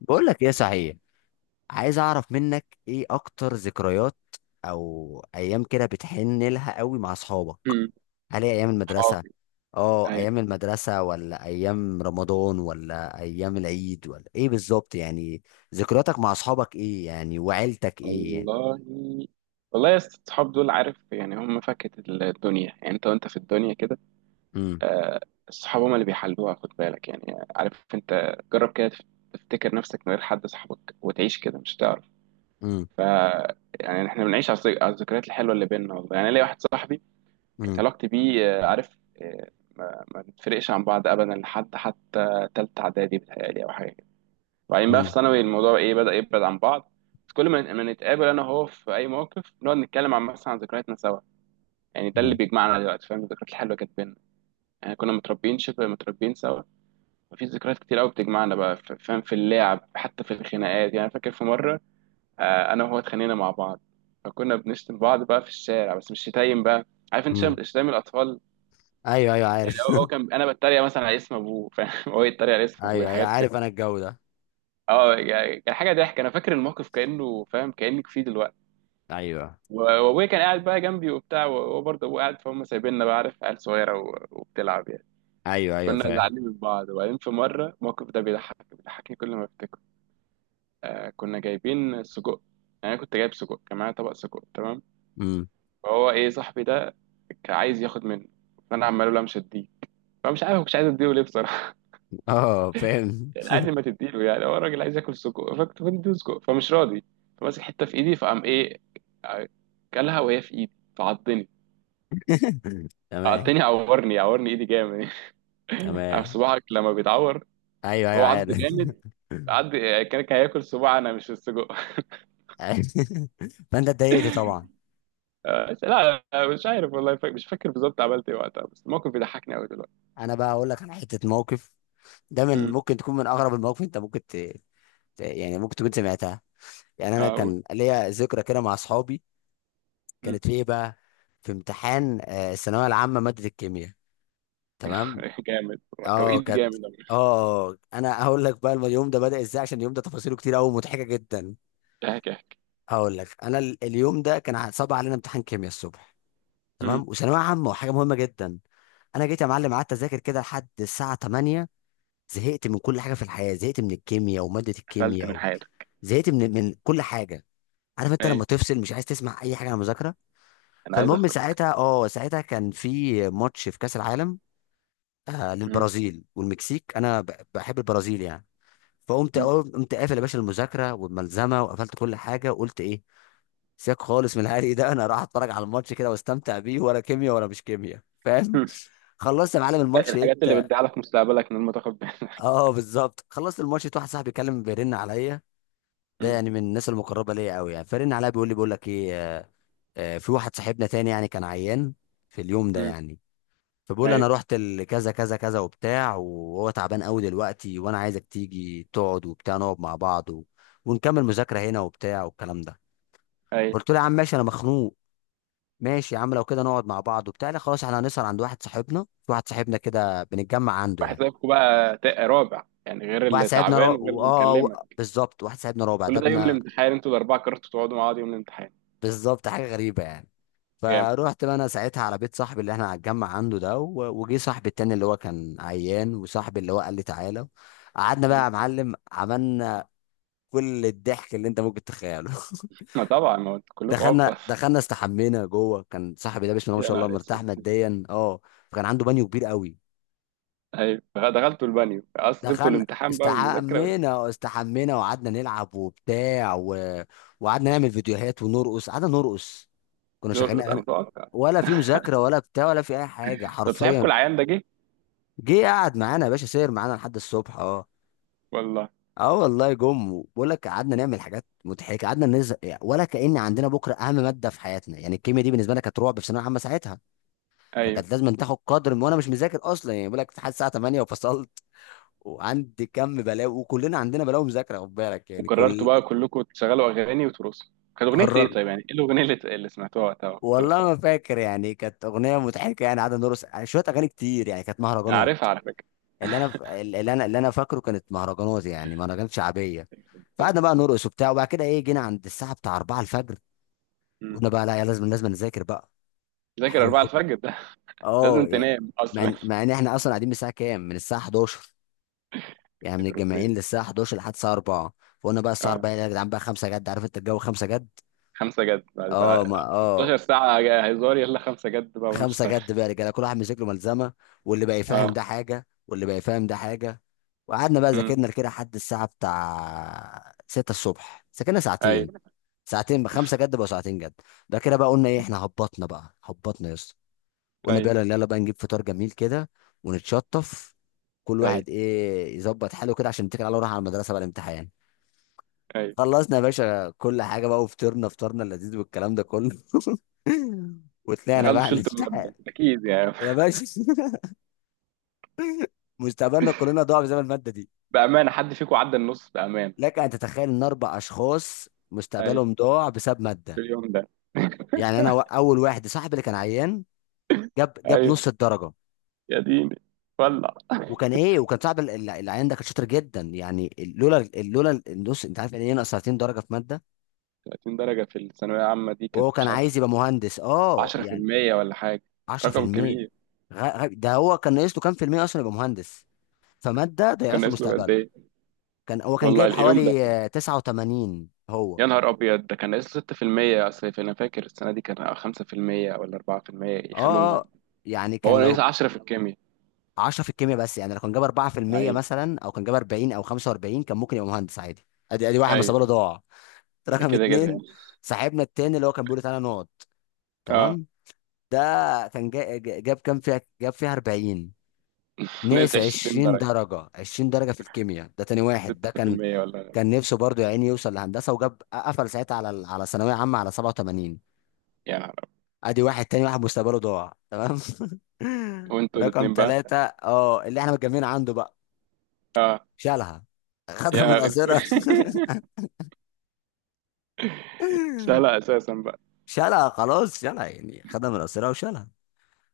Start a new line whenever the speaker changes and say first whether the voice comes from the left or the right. left: بقول لك ايه صحيح. عايز اعرف منك ايه اكتر ذكريات او ايام كده بتحن لها قوي مع اصحابك؟
right: امم
left: هل هي ايام المدرسه؟
right: صحابي.
left: اه، ايام
right: ايوه.
left: المدرسه ولا ايام رمضان ولا ايام العيد ولا ايه بالظبط يعني؟ ذكرياتك مع اصحابك ايه يعني وعيلتك ايه يعني؟
right: والله. والله يا اسطى، الصحاب دول، عارف يعني، هم فكة الدنيا يعني. انت وانت في الدنيا كده
left: امم.
right: آه، الصحاب هم اللي بيحلوها. خد بالك يعني، عارف انت، جرب كده تفتكر نفسك من غير حد صاحبك وتعيش كده، مش هتعرف.
left: امم.
right: ف يعني احنا بنعيش على على الذكريات الحلوه اللي بيننا. والله يعني ليا واحد صاحبي، كانت
left: امم.
right: علاقتي بيه آه، عارف آه، ما بنتفرقش عن بعض ابدا لحد حتى تالتة اعدادي، بتهيألي او حاجه. وبعدين بقى في
left: امم.
right: ثانوي الموضوع ايه، بدأ يبعد عن بعض. بس كل ما نتقابل انا وهو في اي موقف، نقعد نتكلم عن مثلا عن ذكرياتنا سوا. يعني ده اللي
left: امم.
right: بيجمعنا دلوقتي، فاهم، الذكريات الحلوه اللي كانت بينا. يعني كنا متربيين، شبه متربيين سوا. وفي ذكريات كتير قوي بتجمعنا بقى فاهم، في اللعب حتى في الخناقات. يعني فاكر في مره آه، انا وهو اتخانقنا مع بعض. فكنا بنشتم بعض بقى في الشارع، بس مش شتايم بقى، عارف انت،
left: أمم.
right: شتايم شتايم الاطفال.
left: ايوه ايوه
right: يعني
left: عارف.
right: هو كان انا بتريق مثلا على اسم ابوه، فاهم، هو يتريق على اسم ابوه،
left: ايوه ايوه
right: حاجات كده.
left: عارف انا الجو ده.
right: اه يعني كان حاجه ضحك. انا فاكر الموقف كانه، فاهم، كانك فيه دلوقتي.
left: ايوه
right: وابويا كان قاعد بقى جنبي وبتاع، وهو برضه ابويا قاعد، فهم سايبيننا بقى، عارف، عيال صغيره وبتلعب يعني.
left: ايوه ايوه
right: كنا
left: فاهم.
right: زعلانين من بعض. وبعدين في مره الموقف ده بيضحكني كل ما افتكره. آه، كنا جايبين سجق. يعني انا كنت جايب سجق، كان معايا طبق سجق، تمام.
left: امم.
right: فهو ايه صاحبي ده، كان عايز ياخد منه. فانا عمال اقول له مش هديه. فمش عارف، مش عايز اديه ليه بصراحه.
left: اه فاهم.
right: يعني قال لي ما تديله. يعني هو الراجل عايز ياكل سجق، فكنت بديه سجق، فمش راضي. فماسك حته في ايدي، فقام ايه، آه، كلها وهي في ايدي، فعضني.
left: تمام.
right: عضني، عورني، عورني ايدي جامد. عارف
left: تمام.
right: صباعك لما بيتعور؟
left: ايوه ايوه
right: هو عض
left: عارف.
right: جامد. عض. كان هياكل صباع انا مش السجق.
left: عارف. فانت اتضايقت طبعا.
right: آه، لا لا، مش عارف والله. مش فاكر بالظبط عملت ايه وقتها، بس الموقف بيضحكني قوي دلوقتي.
left: انا بقى اقول لك على حته موقف، ده من
right: امم.
left: ممكن تكون من اغرب المواقف، انت ممكن يعني ممكن تكون سمعتها. يعني انا
right: اه، أقول.
left: كان ليا ذكرى كده مع اصحابي.
right: أمم.
left: كانت في ايه بقى؟ في امتحان الثانويه العامه ماده الكيمياء. تمام.
right: جامد.
left: اه
right: توقيت
left: كانت.
right: جامد أوي.
left: اه انا هقول لك بقى اليوم ده بدأ ازاي، عشان اليوم ده تفاصيله كتير قوي مضحكه جدا.
right: احكي احكي.
left: هقول لك انا اليوم ده كان صعب علينا امتحان كيمياء الصبح.
right: امم.
left: تمام، وثانويه عامه وحاجه مهمه جدا. انا جيت يا معلم قعدت اذاكر كده لحد الساعه 8. زهقت من كل حاجه في الحياه، زهقت من الكيمياء وماده
right: قفلت
left: الكيمياء
right: من
left: و...
right: حياتك.
left: زهقت من كل حاجه. عارف انت
right: اي،
left: لما تفصل مش عايز تسمع اي حاجه عن المذاكره.
right: انا عايز
left: فالمهم
right: اخرج.
left: ساعتها اه ساعتها كان في ماتش في كاس العالم، آه،
right: أمم.
left: للبرازيل والمكسيك. انا بحب البرازيل يعني. فقمت
right: أمم.
left: قمت قافل يا باشا المذاكره والملزمه، وقفلت كل حاجه وقلت ايه، سيبك خالص من العادي ده، انا راح اتفرج على الماتش كده واستمتع بيه، ولا كيمياء ولا مش كيمياء فاهم. خلصت يا معلم الماتش، لقيت.
right: الحاجات اللي بتضيعلك مستقبلك من غير ما تاخد بالك.
left: اه بالظبط، خلصت الماتش لقيت واحد صاحبي بيتكلم بيرن عليا. ده
right: أمم.
left: يعني من الناس المقربه ليا قوي يعني. فرن عليا بيقول لي، بيقول لك ايه في واحد صاحبنا تاني يعني كان عيان في اليوم ده
right: أمم.
left: يعني. فبقول انا
right: ايوه
left: رحت لكذا كذا كذا وبتاع، وهو تعبان قوي دلوقتي، وانا عايزك تيجي تقعد وبتاع، نقعد مع بعض و... ونكمل مذاكره هنا وبتاع والكلام ده.
right: ايوه.
left: قلت له يا عم ماشي انا مخنوق، ماشي يا عم لو كده نقعد مع بعض وبتاع. لا خلاص احنا هنسهر عند واحد صاحبنا، في واحد صاحبنا كده بنتجمع عنده يعني.
right: بحسابكم بقى رابع يعني، غير
left: واحد
right: اللي
left: صاحبنا
right: تعبان وغير اللي مكلمك؟
left: بالظبط واحد صاحبنا رابع ده
right: كل ده يوم
left: ابنا.
right: الامتحان؟ انتوا الاربعه كرهتوا تقعدوا مع بعض يوم الامتحان.
left: بالظبط، حاجه غريبه يعني.
right: جامد.
left: فروحت بقى انا ساعتها على بيت صاحبي اللي احنا هنتجمع عنده ده، و... وجي صاحبي التاني اللي هو كان عيان، وصاحبي اللي هو قال لي تعالى. قعدنا بقى
right: مم.
left: يا معلم، عملنا كل الضحك اللي انت ممكن تتخيله.
right: ما طبعا، ما انتوا كلكم عبط
left: دخلنا
right: اصلا.
left: دخلنا استحمينا جوه. كان صاحبي ده بسم الله ما
right: يا
left: شاء الله
right: نهار اسود.
left: مرتاح ماديا اه، فكان عنده بانيو كبير قوي.
right: ايوه. دخلتوا البانيو اصلا، سبتوا
left: دخلنا
right: الامتحان بقى والمذاكره؟
left: استحمينا واستحمينا، وقعدنا نلعب وبتاع و... وقعدنا نعمل فيديوهات ونرقص. قعدنا نرقص، كنا
right: نور،
left: شغالين
right: انا
left: اغاني،
right: متوقع.
left: ولا في مذاكره ولا بتاع ولا في اي حاجه
right: طب صاحبكم
left: حرفيا.
right: العيان ده جه؟
left: جه قعد معانا يا باشا، سير معانا لحد الصبح اه.
right: والله.
left: اه والله جم. بقول لك قعدنا نعمل حاجات مضحكه، قعدنا نزق يعني، ولا كأن عندنا بكره اهم ماده في حياتنا. يعني الكيمياء دي بالنسبه لنا كانت رعب في ثانويه عامه ساعتها.
right: ايوه.
left: فكانت لازم تاخد قدر، وانا مش مذاكر اصلا. يعني بقول لك امتحان الساعه 8 وفصلت، وعندي كم بلاوي وكلنا عندنا بلاوي مذاكره خد بالك يعني
right: وقررتوا
left: كل.
right: بقى كلكم تشغلوا اغاني وترقصوا؟ كانت اغنيه
left: قرر.
right: ايه طيب، يعني ايه الاغنيه اللي اللي سمعتوها وقتها وأنتوا
left: والله
right: بترقصوا
left: ما
right: عليها؟
left: فاكر، يعني كانت اغنيه مضحكه يعني، قعدنا نرقص يعني شويه، اغاني كتير يعني، كانت
right: انا
left: مهرجانات.
right: عارفها على فكره.
left: اللي انا ف- اللي انا اللي انا فاكره كانت مهرجانات، يعني مهرجانات شعبيه.
right: يخرب بيت.
left: فقعدنا بقى نرقص وبتاع، وبعد كده ايه جينا عند الساعه بتاع 4 الفجر.
right: مم.
left: قلنا بقى لا يا لازم نذاكر بقى.
right: ذاكر
left: حلو
right: 4
left: قوي كده.
right: الفجر ده؟ لازم
left: اه يعني
right: تنام اصلا.
left: مع ان احنا اصلا قاعدين من الساعه كام، من الساعه 11، يعني من
right: يخرب
left: الجامعين للساعه 11 لحد الساعه 4. فقلنا بقى الساعه
right: بيت.
left: 4 يا جدعان بقى 5 جد. عارف انت الجو، 5 جد.
right: خمسة جد، بعد
left: اه ما
right: بقى
left: اه،
right: 16 ساعة؟ هزار، يلا خمسة جد بقى
left: خمسه
right: ونشتغل.
left: جد بقى رجاله، كل واحد مسك له ملزمه، واللي بقى يفهم
right: اه.
left: ده حاجه واللي بقى يفهم ده حاجه. وقعدنا بقى
right: أمم.
left: ذاكرنا كده لحد الساعه بتاع 6 الصبح. ذاكرنا
right: اي.
left: ساعتين. ساعتين بقى خمسه جد بقى ساعتين جد. ده كده بقى قلنا ايه، احنا هبطنا بقى، هبطنا يا اسطى. قلنا
right: اي.
left: بقى يلا يلا بقى نجيب فطار جميل كده ونتشطف، كل
right: اي.
left: واحد ايه يظبط حاله كده عشان نتكل على الله ونروح على المدرسه بقى الامتحان.
right: اي.
left: خلصنا يا باشا كل حاجه بقى، وفطرنا فطارنا اللذيذ والكلام ده كله. وطلعنا
right: دخلت
left: بقى
right: شلت
left: الامتحان،
right: المادة اكيد يعني.
left: يا باشا. مستقبلنا كلنا ضاع بسبب المادة دي.
right: بأمانة، حد فيكم عدى النص بأمانة؟
left: لك أن تتخيل إن أربع أشخاص
right: اي.
left: مستقبلهم ضاع بسبب
right: في
left: مادة.
right: اليوم ده.
left: يعني أنا أول واحد صاحبي اللي كان عيان، جاب
right: ايوه.
left: نص الدرجة.
right: يا ديني. ولع.
left: وكان إيه، وكان صاحب العيان ده كان شاطر جدا. يعني لولا لولا النص أنت عارف يعني إيه، ناقص 30 درجة في مادة.
right: 30 درجة في الثانوية العامة دي كانت،
left: وهو كان
right: مش عارف،
left: عايز يبقى مهندس أه يعني
right: 10% ولا حاجة. رقم
left: 10%.
right: كبير.
left: ده هو كان ناقص له كام في المية أصلا يبقى مهندس؟ فمادة
right: كان
left: ضيعت له
right: ناقص له قد
left: مستقبله.
right: ايه؟
left: كان هو كان
right: والله
left: جايب
right: اليوم
left: حوالي
right: ده.
left: 89 هو.
right: يا نهار ابيض، ده كان ناقص له 6%. اصل انا فاكر السنة دي كان 5% ولا 4%
left: اه
right: يخلوه.
left: اه، يعني
right: هو
left: كان لو
right: ناقص 10 في الكيمياء.
left: 10 في الكيمياء بس، يعني لو كان جاب 4%
right: لعيب.
left: مثلا او كان جاب 40 او 45، كان ممكن يبقى مهندس عادي. ادي ادي واحد
right: ايوه.
left: مصابه له ضاع. رقم
right: كده كده
left: اتنين،
right: يعني.
left: صاحبنا التاني اللي هو كان بيقول لي تعالى نقعد.
right: اه.
left: تمام. ده كان جاب كام فيها، جاب فيها 40.
right: ناقص
left: ناس
right: 20
left: 20
right: درجة،
left: درجه، 20 درجه في الكيمياء. ده تاني واحد ده، كان
right: 6% ولا؟
left: كان نفسه برضه يا عيني يوصل لهندسه، وجاب قفل ساعتها على على ثانويه عامه على 87.
right: يعني.
left: ادي واحد تاني، واحد مستقبله ضاع، تمام.
right: وانتوا
left: رقم
right: الاتنين بقى.
left: ثلاثة اه، اللي احنا متجمعين عنده بقى.
right: اه.
left: شالها، خدها
right: يا
left: من
right: نهار اسود.
left: قصيرة.
right: شالها اساسا بقى.
left: شالها خلاص، شالها يعني، خدها من قصيرة وشالها.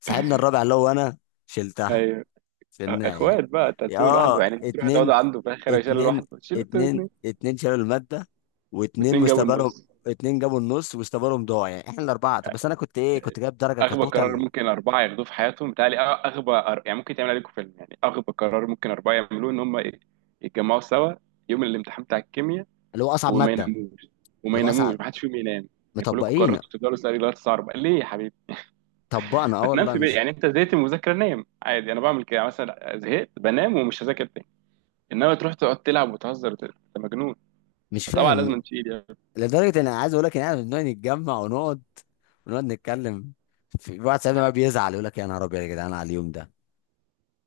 left: صاحبنا الرابع اللي هو انا، شلتها.
right: ايوه.
left: شلناها
right: اخوات
left: يعني.
right: بقى. انت هتسيبه لوحده
left: اه
right: يعني، انت تروح تقعد
left: اتنين،
right: عنده في الاخر، شال
left: اتنين.
right: لوحده، شيلوا انتوا
left: اتنين
right: الاتنين.
left: اتنين شالوا المادة، واتنين
right: واتنين جابوا
left: مستقبلهم.
right: النص
left: اتنين جابوا النص ومستقبلهم ضاع يعني. احنا الاربعة، طب بس انا كنت ايه كنت
right: يعني.
left: جايب درجة
right: اغبى قرار
left: كتوتال.
right: ممكن اربعه ياخدوه في حياتهم بتهيألي، يعني ممكن تعمل عليكم فيلم. يعني اغبى قرار ممكن اربعه يعملوه ان هم يتجمعوا سوا يوم الامتحان بتاع الكيمياء.
left: اللي هو اصعب
right: وما
left: مادة.
right: يناموش، وما
left: اللي هو
right: يناموش،
left: اصعب،
right: محدش فيهم ينام. يعني كلكم
left: مطبقين.
right: قررتوا تفضلوا سهرانين لغايه الساعه 4 ليه يا حبيبي؟
left: طبقنا. اه
right: ما تنام
left: والله
right: في بيت
left: مش
right: يعني. انت زهقت من المذاكره، نام عادي. انا بعمل كده مثلا، زهقت بنام ومش هذاكر تاني. انما تروح تقعد تلعب وتهزر انت مجنون.
left: مش
right: فطبعا
left: فاهم.
right: لازم تشيل يعني.
left: لدرجه ان انا عايز اقول لك ان احنا بنقعد نتجمع ونقعد، ونقعد نتكلم. في واحد صاحبنا بقى بيزعل يقول لك، يا نهار ابيض يا جدعان على اليوم ده.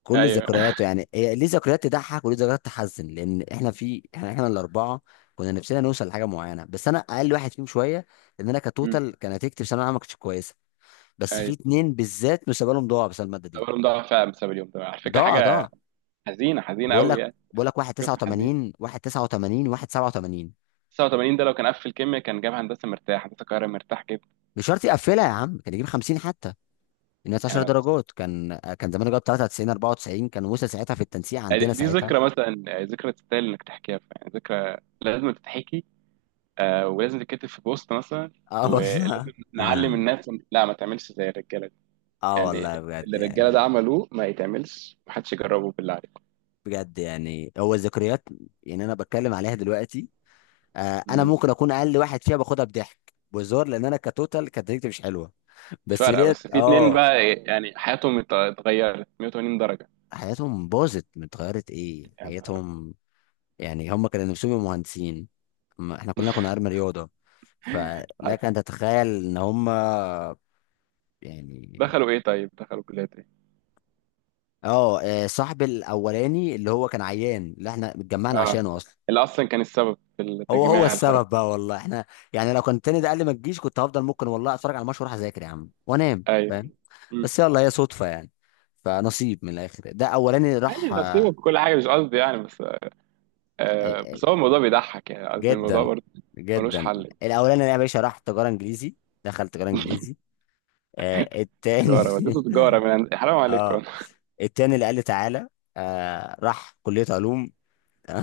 left: كل
right: ايوه.
left: ذكرياته يعني، هي ليه ذكريات تضحك وليه ذكريات تحزن، لان احنا في احنا احنا الاربعه كنا نفسنا نوصل لحاجه معينه، بس انا اقل واحد فيهم شويه، لان انا
right: أمم.
left: كتوتال كان نتيجتي في ثانويه عامه ما كانتش كويسه. بس في
right: ايوه.
left: اتنين بالذات مستقبلهم ضاع بسبب الماده دي.
right: التورم ضاع فعلا بسبب اليوم ده على فكره.
left: ضاع.
right: حاجه حزينه، حزينه
left: بقول
right: قوي
left: لك
right: يعني.
left: بقول لك واحد
right: قصه حزينه.
left: 89، واحد 89 واحد 87.
right: 89 ده لو كان قفل كيميا كان جاب هندسه مرتاح، هندسه القاهره مرتاح جدا.
left: مش شرط يقفلها يا عم، كان يجيب 50 حتى. الناس 10 درجات، كان زمان جاب 93 94، كان وصل ساعتها في التنسيق
right: يعني
left: عندنا
right: دي
left: ساعتها.
right: ذكرى مثلا، يعني ذكرى تستاهل انك تحكيها، يعني ذكرى لازم تتحكي آه، ولازم تتكتب في بوست مثلا.
left: اه والله.
right: ولازم نعلم الناس لا، ما تعملش زي الرجاله دي.
left: اه والله
right: يعني
left: بجد
right: اللي الرجاله ده
left: يعني.
right: عملوه، ما يتعملش، محدش يجربه بالله عليكم.
left: بجد يعني، هو الذكريات، يعني انا بتكلم عليها دلوقتي. انا
right: مم.
left: ممكن اكون اقل واحد فيها، باخدها بضحك بهزار، لان انا كتوتال كانت نتيجتي مش حلوه.
right: مش
left: بس
right: فارقه،
left: ديت
right: بس في اتنين
left: اه.
right: بقى يعني حياتهم اتغيرت 180 درجه.
left: حياتهم باظت، اتغيرت ايه
right: يعني
left: حياتهم. يعني هم كانوا نفسهم يبقوا مهندسين، ما احنا كلنا كنا ارمي رياضه. فلك
right: عادي.
left: ان تتخيل ان هم يعني
right: دخلوا ايه طيب، دخلوا كليات ايه؟
left: اه صاحب الاولاني اللي هو كان عيان اللي احنا اتجمعنا
right: اه.
left: عشانه اصلا.
right: اللي اصلا كان السبب في
left: هو هو
right: التجميع، الخرج.
left: السبب بقى والله. احنا يعني لو كان التاني ده قال لي ما تجيش كنت هفضل ممكن والله اتفرج على الماتش واروح اذاكر يا عم وانام
right: ايوه.
left: فاهم.
right: مم.
left: بس يلا، هي صدفه يعني. فنصيب من الاخر ده اولاني
right: يعني
left: راح
right: نصيبه بكل حاجه، مش قصدي يعني بس. آه،
left: آه،
right: بس هو الموضوع بيضحك يعني، قصدي الموضوع
left: جدا.
right: برضه. ملوش
left: جدا.
right: حل.
left: الاولاني ده يا باشا راح تجاره انجليزي، دخل تجاره انجليزي. آه التاني.
right: تجاره، والدته تجاره حرام
left: اه
right: عليكم.
left: التاني اللي قال لي تعالى، آه راح كليه علوم.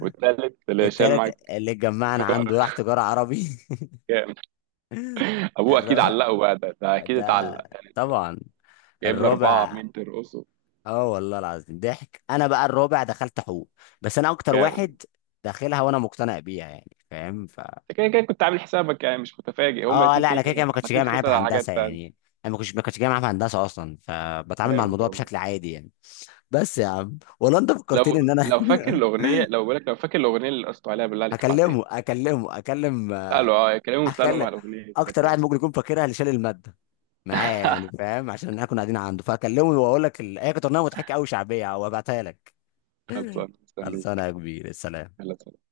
right: والتالت اللي شال
left: التالت
right: معاك.
left: اللي اتجمعنا عنده راح
right: انفجارك.
left: تجارة عربي.
right: جامد. ابوه اكيد
left: الرابع
right: علقه بقى ده, اكيد اتعلق.
left: ده طبعا،
right: جايب له اربعه
left: الرابع
right: مين ترقصه.
left: اه والله العظيم ضحك. انا بقى الرابع دخلت حقوق، بس انا اكتر
right: جامد.
left: واحد داخلها وانا مقتنع بيها يعني فاهم ف.
right: انت كده كده كنت عامل حسابك يعني، مش متفاجئ. هما
left: اه
right: الاتنين
left: لا،
right: تاني
left: انا كده كده
right: كانوا
left: ما كنتش
right: حاطين
left: جاي معايا
right: خطط على
left: بهندسة
right: حاجات
left: يعني.
right: تانية.
left: انا ما كنتش جاي معايا بهندسة اصلا، فبتعامل مع
right: جامد
left: الموضوع
right: والله.
left: بشكل عادي يعني. بس يا عم والله انت
right: لو
left: فكرتني ان انا.
right: لو فاكر الاغنيه، لو بقولك لو فاكر الاغنيه اللي قصته عليها بالله عليك ابعتها لي.
left: هكلمه اكلمه اكلم
right: قالوا اه، كلمهم اسالهم على
left: اكلم
right: الاغنيه دي كانت
left: اكتر
right: ايه.
left: واحد ممكن يكون فاكرها، اللي شال المادة معايا يعني فاهم، عشان احنا كنا قاعدين عنده. فاكلمه واقول لك هي كانت اغنيه مضحكه قوي شعبيه وابعتها لك.
right: خلصان
left: خلصانه
right: مستنيك.
left: يا كبير، السلام.
right: يلا سلام.